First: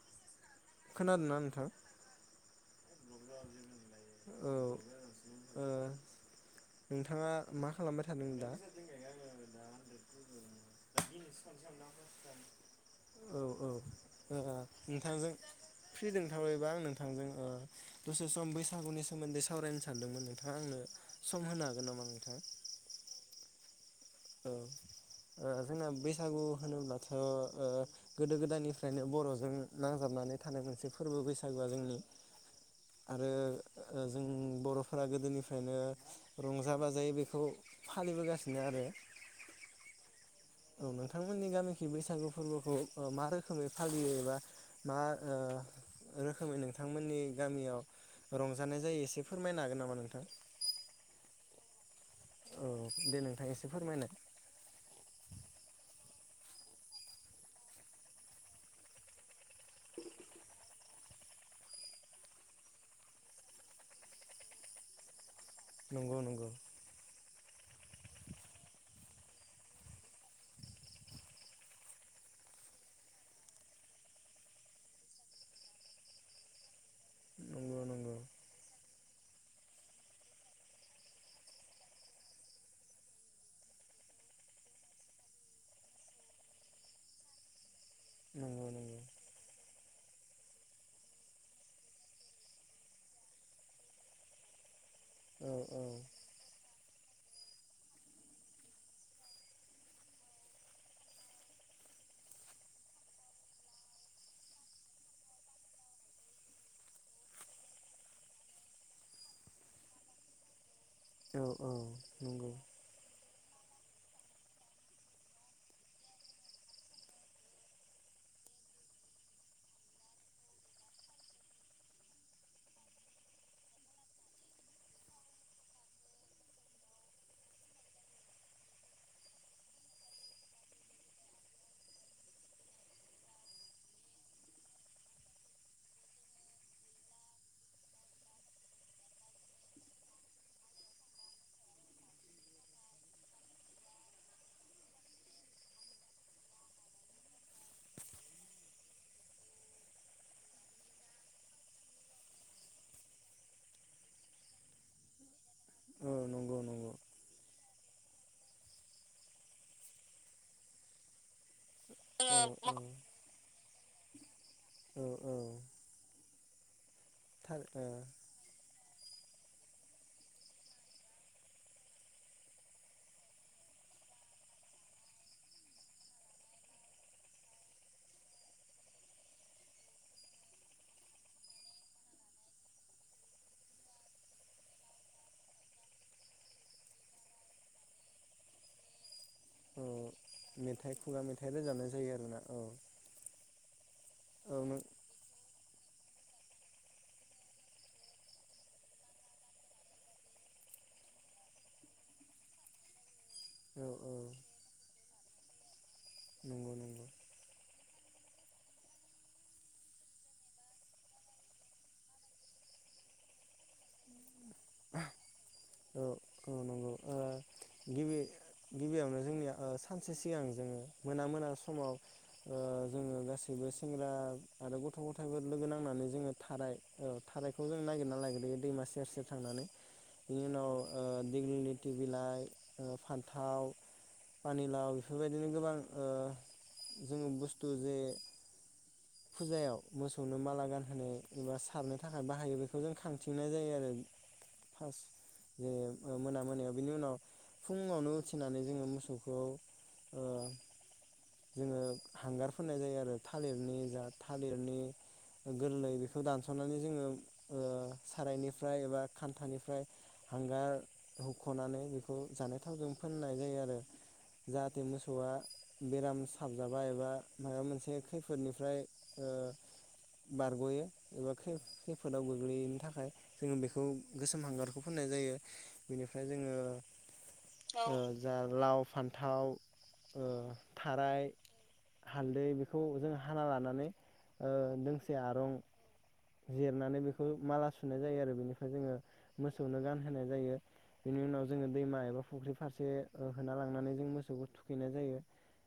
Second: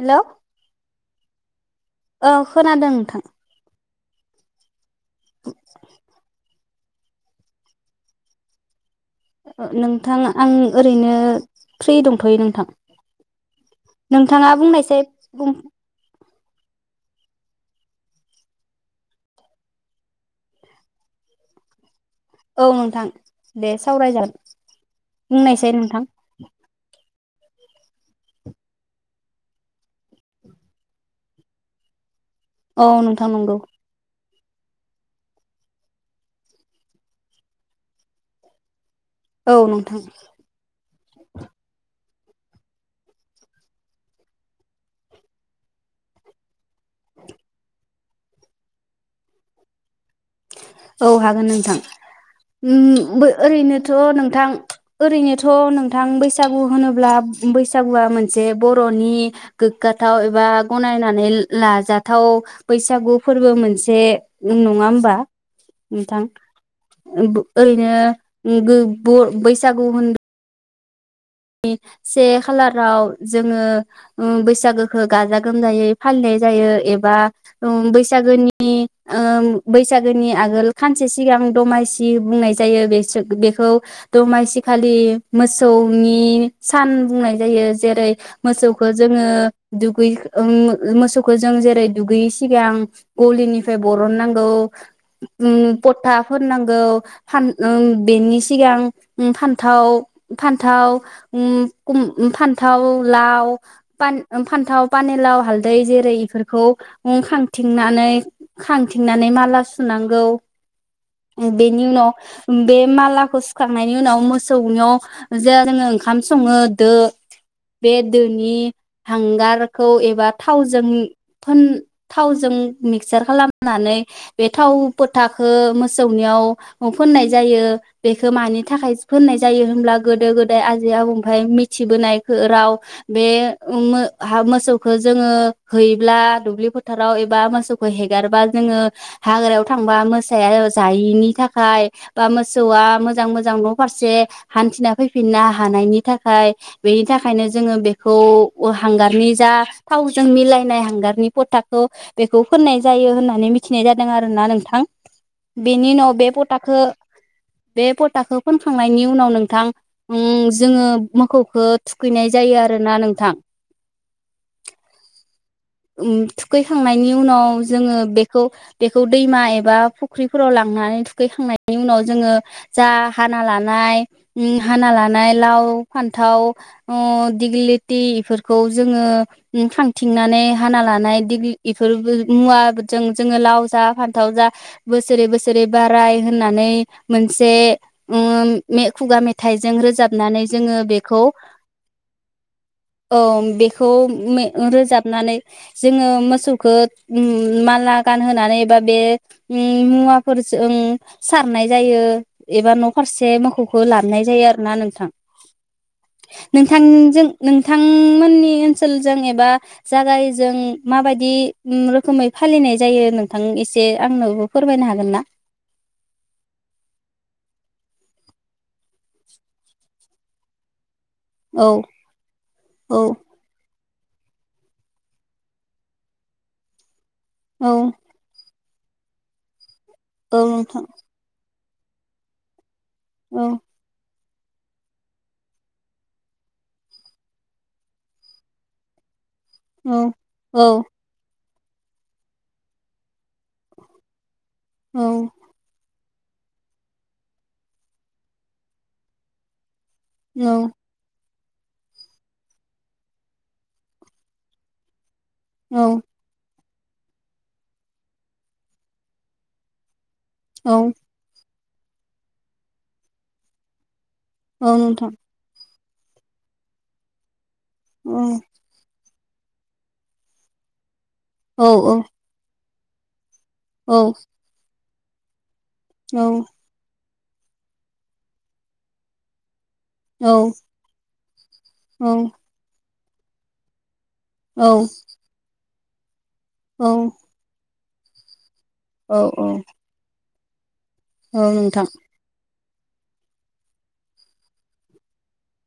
हेल'। खोनादों ना नोंथां? ओ खोनादों थां औ। ओ नोंथाङा मा खालामबाय थादों दा? नोंथां आं ओरैनो फ्रि दंथ'यो नोंथां औ औ नोंथाङा बुंनायसै बुं। थाबैबा आं नोंथांजों ओ दसे सम बैसागुनि सोमोन्दै सावरायनो सानदोंमोन नोंथाङा आंनो सम होनो हागोन नामा नोंथां? औ नोंथां दे। सावरायजागोन औ ओ बुंनायसाय जोंना नोंथां। बैसागु होनोब्लाथ' ओ गोदो गोदायनिफ्रायनो बर'जों नांजाबनानै थानाय मोनसे फोरबो बैसागुआ जोंनि औ नोंथां आरो नंगौ ओ जों बर'फोरा गोदोनिफ्रायनो रंजा बाजायै बेखौ फालिबोगासिनो आरो। औ नोंथां। औ नोंथांमोननि गामिखै बैसागु फोरबोखौ मा रोखोमै फालियोबा मा ओ रोखोमै थांमोननि गामि रंजानाय जायो एसे फोरमायनो हागोन नामा नोंथां? औ हागोन नोंथां। औ उम्म दे नोंथां एसे ओरैनोथ' फोरमायनाय नोंथां ओरैनोथ' नोंथां बैसा बैसागु होनोब्ला बैसागुआ मोनसे बर'नि गोग्गाथाव एबा गनायनानै लाजाथाव बैसागु फोरबो मोनसे नङा होमबा? नंगौ नोंथां नंगौ। [unintelligible] ओरैनो बो ब बैसागु होन से खालाराव जोङो ओ बैसागोखौ गाजा गोमजायै फालिनाय जायो ए बा नंगौ उम्म नंगौ बैसागोनि ओ बैसागोनि आगोल खानसे सिगां दमासि बुंनाय जायो बेसो बेखौ दमासिखालि मोसौ नि सान बुंनाय जायो। जेरै नंगौ मोसौखो नंगौ जोङो दुगै ओं मोसौखो जों जेरै दुगैयै सिगां गलिनिफ्राय बरन नांगौ। औ उम औ पता फोननां गौ फान उम बेनि सिगां उम फान्थाव फान थाव उम कुम फान्थाव लाव फान्थाव पान फान्थाव पानेलाव हालदै जेरै इफोरखौ ओ खांथिंनानै खांथिंनानै माला सुनांगौ। औ औ बेनि उनाव नंगौ। बे मालाखौ फुनखांनायनि उनाव मोसौनियाव जे जोङो ओंखाम सङो दो। बे दोनि हांगारखौ एबा थावजों फोन थावजों मिक्सार खालामनानै बे थाव फोथाखो मोसौनियाव फोननाय जायो। बेखो मानि थाखाय फोननाय जायो होनब्ला गोदो गोदाय आजै आबौनिफ्राय मिथिबोनाय खो राव बे मोसौखौ जोङो हैब्ला दुब्लि फोथाराव एबा मोसौखौ हेगारब्ला जोङो हाग्रायाव थांबा मोसाया जायिनि थाखाय बा मोसौआ मोजां मोजां न' फारसे हान्थिना फैफिननो हानायनि थाखाय बेनि थाखायनो जोङो बेखौ हांगारनि जा थावजों मिलायनाय हांगारनि फोथाखौ बेखौ फोननाय जायो होननानै मिथिनाय जादों आरोना नोंथां। बेनि औ उनाव बे नंगौ फथाखो नंगौ बे फथाखौ फोनखांनायनि उनाव नोंथां उम जोङो मोखौखो थुखैनाय औ जायो आरो ना नोंथां। औ औ। थुखै खांनायनि उनाव थार ओ जोङो बेखौ बे खौ दैमा एबा फुख्रिफोराव लांनानै थुखैखांनायनि उनाव जोङो जा हाना लानाय उम हाना लानाय लाव फान्थाव ओ दिग्लिलिति इफोरखौ जोङो उम खाथिंनानै हाना लानाय दिग्लि इफोरबो मुवाजों जोङो लाव जा फान्थाव जा बोसोरै बोसोरै बाराय होननानै मोनसे ओम मे खुगा मे थाइजों औ रोजाबनानै जोङो मेथाइ बेखौ खुगा मेथाइ रोजाबनाय जायो आरोना औ औं बे खौ मे औ नों रोजाबनानै जोङो मोसौखो उम माला गानहोनानै एबा बे उम मुवाफोरजों सारनाय जायो एबा न' फार से मोखौखो औ ला औ मोननाय जायो आरो ना नोंथां। नंगौ नोंथां नंगौ जों नोंथा नोंमोननि ओनसोलजों एबा जागायजों माबायदि उम रोखोमै फालिनाय जायो नोंथां एसे आंनोबो फोरमायनो हागोन ना? औ औ नंगौ ओ गिबि गिबियावनो ओ जोंनिया सानसे सिगां जोङो मोना मोना औ समाव ओ औ जोङो गासैबो सेंग्रा आरो गथ' गथायफोर लोगो नांनानै जोङो थाराय औ थारायखौ औ जों नागिरना लायग्रोयो दैमा सेर सेर थांनानै औ न आ नोंथां दगलि फथि बिलाइ औ फान्थाव पानिलाव बेफोरबायदिनो गोबां जोङो बुस्थु जे फुजायाव औ मोसौनो औ माला गानहो एबा सारनो थाखाय बाहायो बेखौ जों खांथिंनाय जायो आरो फार ज मोना मोनायाव बिनि उनाव फुंङावनो उथिनानै जोंङो मोसौखौ खौ औ जोंङो हांगार फोननाय जायो आरो थालिरनि जा थालिरनि औ गोरलै बेखौ दानस सथनानै जोंङो सारायनिफ्राय एबा खान्थानिफ्राय हांगार औ खनानै बेखौ जानाय थावजों फोननाय जायो आरो औ जाहाथे नोंथां मोसौआ बेराम साबजाबा एबा माबा मोनसे औ खैफोदनिफ्राय ओ बारगयो एबा औ औ खैफोदाव गोग्लैनो थाखाय जोंङो बेखौ औ गोसोम हांगारखौ फुननाय जायो बिनिफ्राय जोंङो ओ जा लाव फान्थाव ओ औ थाराय औ हालदै बेखौ जों हाना लानानै दोंसे आरं औ जिरनानै बेखौ माला सुनाय जायो आरो बेनि जोंङो औ मोसौनो गान होनाय जायो बेनि औ उनाव जोंङो नोंथां दैमा एबा फुख्रि फारसे ओ होना लांनानै जों मोसौखौ थुखैनाय जायो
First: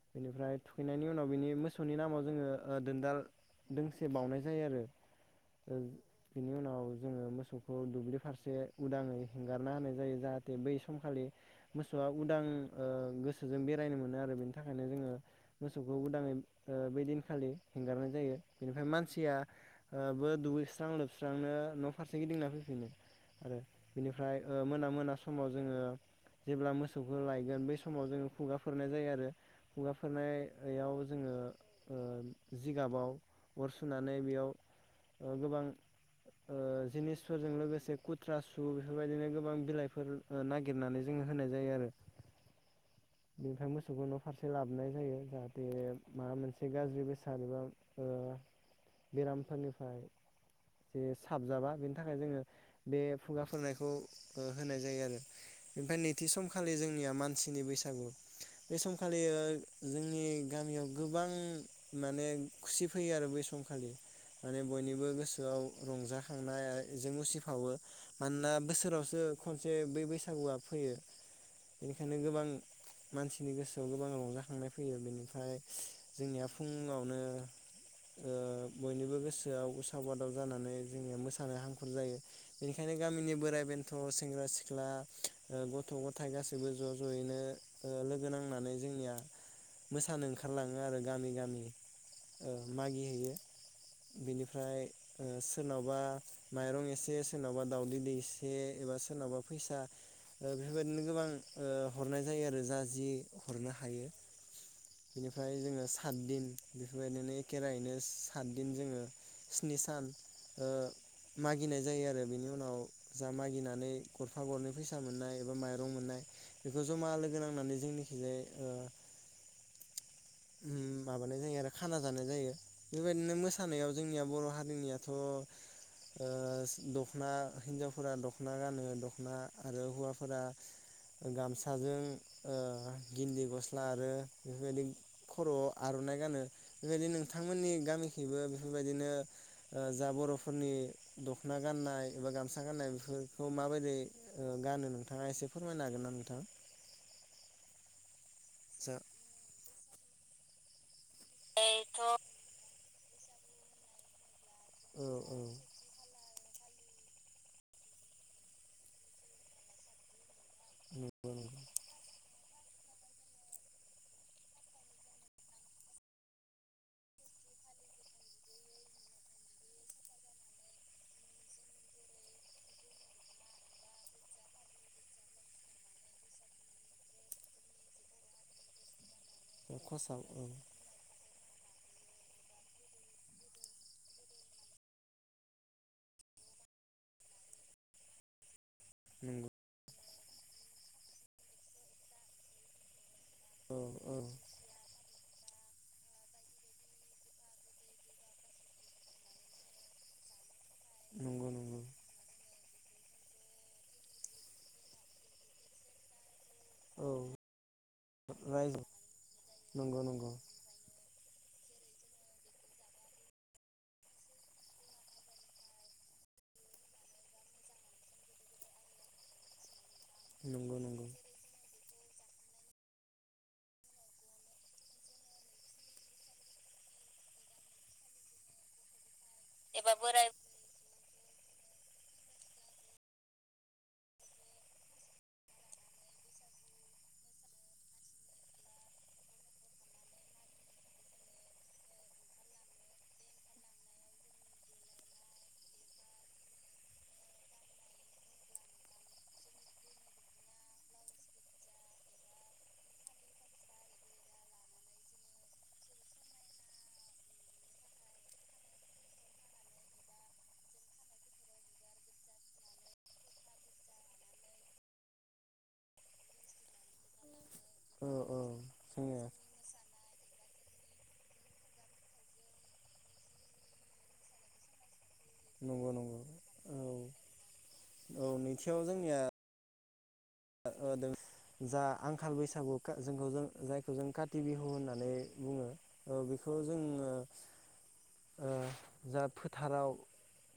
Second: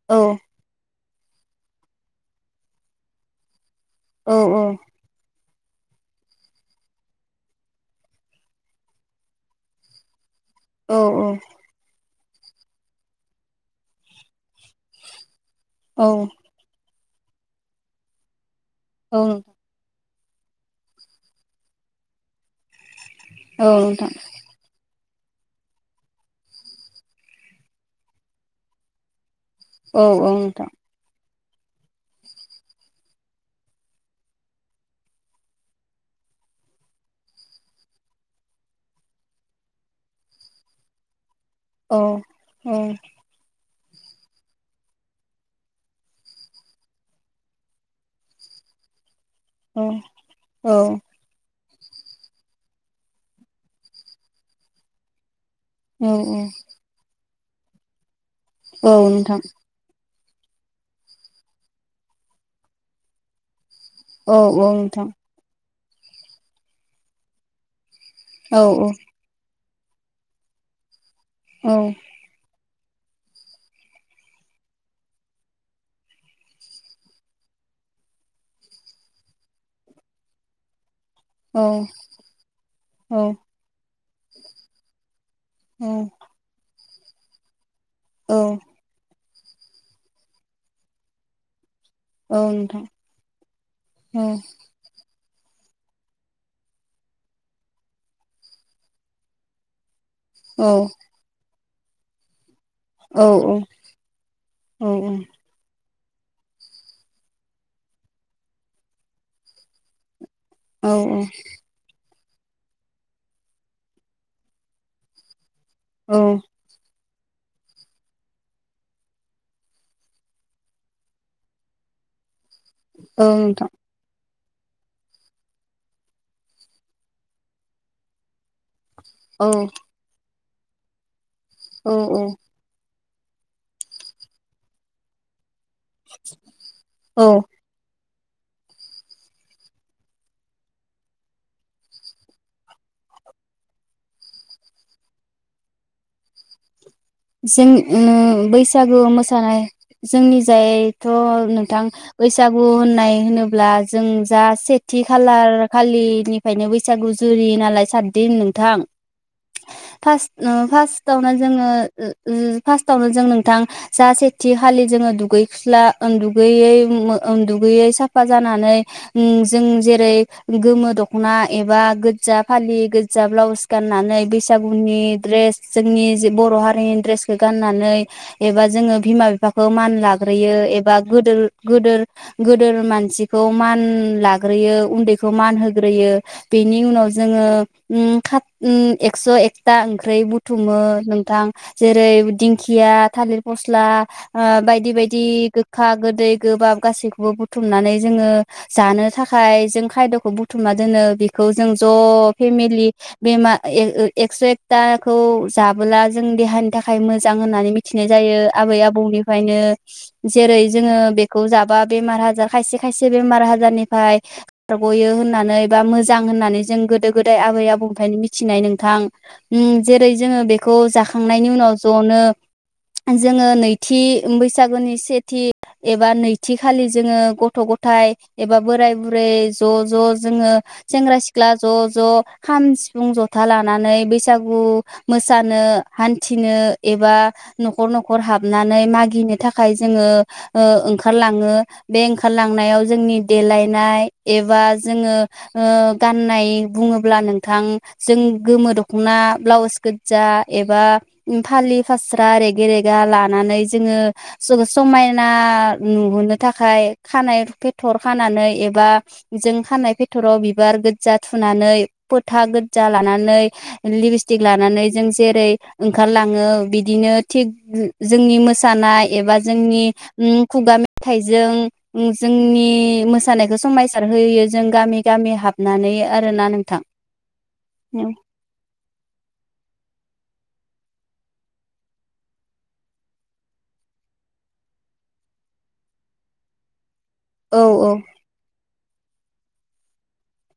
औ बेनिफ्राय थुखै खांनायनि उनाव बिनि मोसौनि नामाव जोंङो दोनदाल दोंसे औ बावनाय औ जायो आरो बिनि उनाव जोंङो मोसौखौ दुब्लि फारसे उदाङै हेंगारना होनाय जायो जाहाथे बै औ समखालि मोसौआ उदां ओ गोसोजों बेरायनो मोनो आरो बेनि थाखायनो जोङो मोसौखौ औ उदाङै ओ बैदिन खालि हेंगारनाय जायो बेनिफ्राय औ नोंथां औ मानसिया बो दुगैस्रां लोबस्रांनो न' फारसे गिदिंना फैफिनो। आरो बिनिफ्राय ओ मोना मोना समाव जोङो जेब्ला मोसौखौ लायगोन बै समाव जोङो खुगाफोरनाय जायो आरो औ नोंथां खुगाफोरनायाव जोङो ओ जिगाबाव अर सुनानै बेयाव ओ गोबां ओ जिनिसफोरजों लोगोसे खुथ्रा सु बेफोरबायदिनो गोबां बिलाइफोर ओ नागिरनानै जोङो होनाय जायो आरो औ औ। बेखौ न' फारसे लाबनाय जायो जाहाथे माबा मोनसे गाज्रि बेसाद एबा ओ बेरामफोरनिफ्राय औ जे साबजाबा बेनि थाखाय जोङो बे फुगाफोरनायखौ होनाय जायो आर नोंथां ओमफ्राय औ औ नैथि समखालि जोंनिया मान सिनि बैसागु। बे नोंथां औ सम खालिया नोंथां औ जों नि गामियाव गोबां माने खुसि फैयो आरो बै सम खालि माने बयनिबो गोसोआव रंजाखांनायाजों उसिफावो मानोना बोसोरावसो खनसे बै बैसागुआ फैयो बेनिखायनो गोबां मानसिनि गोसो आव गोबां रंजाखांनाय फैयो बेनिफ्राय जोंनिया फुङावनो ओ बयनिबो गोसोआव उसाव बादाव जानानै जोंनिया मोसानो हांखुर जायो बेनिखायनो गामिनि बोराइ बेन्थ' सेंग्रा सिख्ला ओह गथ' गथाय गासैबो ज' ज' यैनो ओ लागो औ नां नानै जोंनिया मोसानो ओंखारलाङो आरो गामि गामि। औ ओ नोंथां औ मागि हैैयो बेनिफ्राय ओ सोरनावबा माइरं एसे सोरनावबा दावदै दै एसे एबा सोरनावबा फैसा ओ बेफोरबायदिनो गोबां ओ हरनाय जायो आरो जा जि हरनो हायो बेनिफ्राय जोङो सातदिन बेफोरबायदिनो एखे रहैनो सातदिन जोङो स्नि सान मागिनाय जायो आरो बिनि उनाव जा मागिनानै गरफा गरनै फैसा मोननाय एबा द मोननाय बेखौ जमा लोगो नांनानै जोंनि ओ माबानाय जायो आरो खाना जानाय जायो बेबायदिनो मोसानायाव जोंनिया बर' हारिनियाथ' ओ दख'ना हिनजावफोरा दख'ना गानो दख'ना आरो हौवाफोना गामसाजों औ ओ गिन्दि गस्ला आरो बेफोरबायदि खर' आर'नाइ गानो बेबायदि औ औ नोंथांमोननि गामि गेबो बेफोरबायदिनो जा बर'फोरनि दख'ना गाननाय एबा गामसा गाननाय बेफोरखौ माबायदि गानो नोंथाङा एसे फोरमायनो हागोन ना नोंथां जों ओ जा बैसागु मोसानाय जोंनि जाय थ' नोंथां बैसागु होननाय होनोब्ला जों जा सेथि औ औ खालार खालि ओमफ्रायायनो बैसागु जुरि नालाय सातदिन नोंथां फार्स्ट नंगौ फार्स्टआवनो जोङो फार्स्टावनो जों नोंथां जा सेथि खालि जोङो दुगैसुस्ला दुगैयै उ दुगैयै साफा जानानै जों जेरै गोमो दख'ना एबा गोज्जा फालि गोजा ब्लाउस गाननानै बैसागुनि द्रेस जोंनि जे बर' हारि नि द्रेसखौ गाननानै एबा जोङो बिमा बिफा बिफाखौ नंगौ मान खसाब औ लाग्रोयो एबा गोदो गोदोर गोदोर मानसिखौ मान लाग्रोयो उन्दैखौ मान होग्रोयो बेनि उनाव जोङो ओम खा उ एकस' नंगौ। एकता ओंख्रै बुथुमो नोंथां जेरै दिंखिया थालिर औ फस्ला औ बायदि बायदि गोखा गोदै गोबाब गासैखौबो बुथुमनानै जोङो जानो थाखाय जों खायद'खौ बुथुमना दोनो बेखौ नंगौ जों नंगौ ज' फेमलि बेम एक्स्र एकाखौ जाबोला जों देहानि थाखाय औ मोजां होननानै मि थिनाय जायो आबै रायजो आबौनिफ्रायनो नंगौ नंगौ जेरै जोङो बे जाबा बेमार आजार खायसे खायसे बेमार आजारनिफ्राय बारगयो होननानै बा मोजां होननानै जों गोदो गोदाय आबै आबौनिफ्रायनो मिथिनाय नोंथां ओम जेरै जोङो नंगौ बेखौ नंगौ जाखा खांनायनि उनाव ज'नो जोङो नैथि बैसागुनि सेथि एबा नैथि खालि जोङो गथ गथाय एबा बोराय बु ओमफ्राय ज ज एबा बोराय जोङो सेंग्रा सिख ख्ला ज ज खाम सिफुं जथा लानानै बैसागु मोसानो हान्थिनो एबा नखर नखर हाबनानै मागिनो थाखाय जोङो ओंखारलाङो बे ओंखारलांनायाव जोंनि देलायनाय एबा जोंङो गाननाय बुङोब्ला नोंथां जों गोमो दखना ब्लाउस गोदजा एबा फालि फास्रा रेग रेगा लानानै जोंङो समायना नुहोनो थाखाय खानाय फेथर खानानै एबा जों खानाय फेथराव बिबार गोदजा थुनानै फोथा गोदजा लानानै लिपस्टिक लानानै जों जेरै ओंखारलाङो बिदिनो थिग औ जोंनि औ मोसानाय जोंनिया एबा जोंनि उम खुगा मेथाइजों जोंनि मोसानायखौ समायसार होयो जों गामि गामि नंगौ हाबनानै नंगौ आरोना औ नोंथां। [inaudible] औ नैथियाव जोंनिया जा आंखाल बैसागु जोंखौ जों जायखौ जों काति बिहु होननानै बुंङो बेखौ जोंङो औ औ ओ जा फोथाराव फो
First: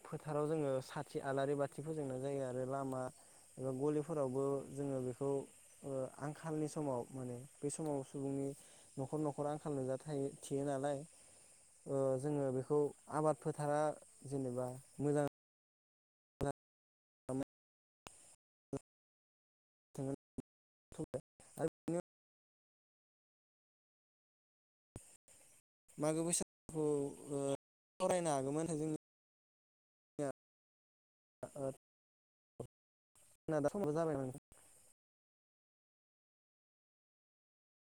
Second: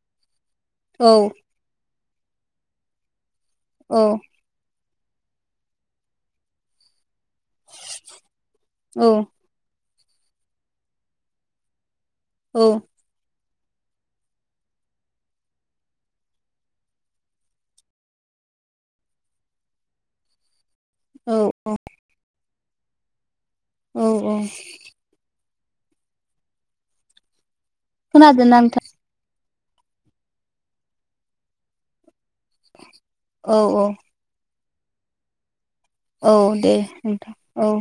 फोथाराव जोङो औ साथि आलारि बाथि फोजोंनाय जायो आरो लामा एबा औ गलिफोरावबो जोंङो बेखौ आंखालनि समाव मोनो बे समाव सुबुंनि औ नखर नखर आंखाल नुजा [inaudible] ओ जोंङो बेखौ औ आबाद फोथारा जेनेबा मोजां [inaudible] औ आरो औ बिदिनो औ औ मागो बैसागुखौ फरायना खोनादोंना हागौमोन नोंथां जों [inaudible] औ औ [inaudible] औ दे नोंथां औ।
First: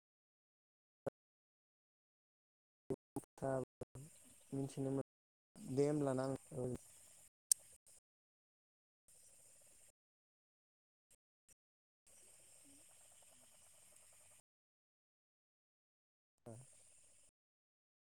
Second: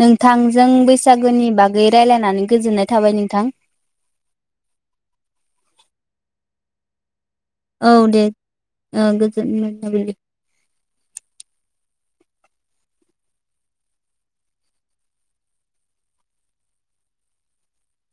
नोंथांजों बैसागोनि बागै रायलायनानै गोजोननाय थाबाय नोंथां मिथिनो मोन दे होम्लाना नों [inaudible] औ दे गोजोन मोननाय थाबाय दे।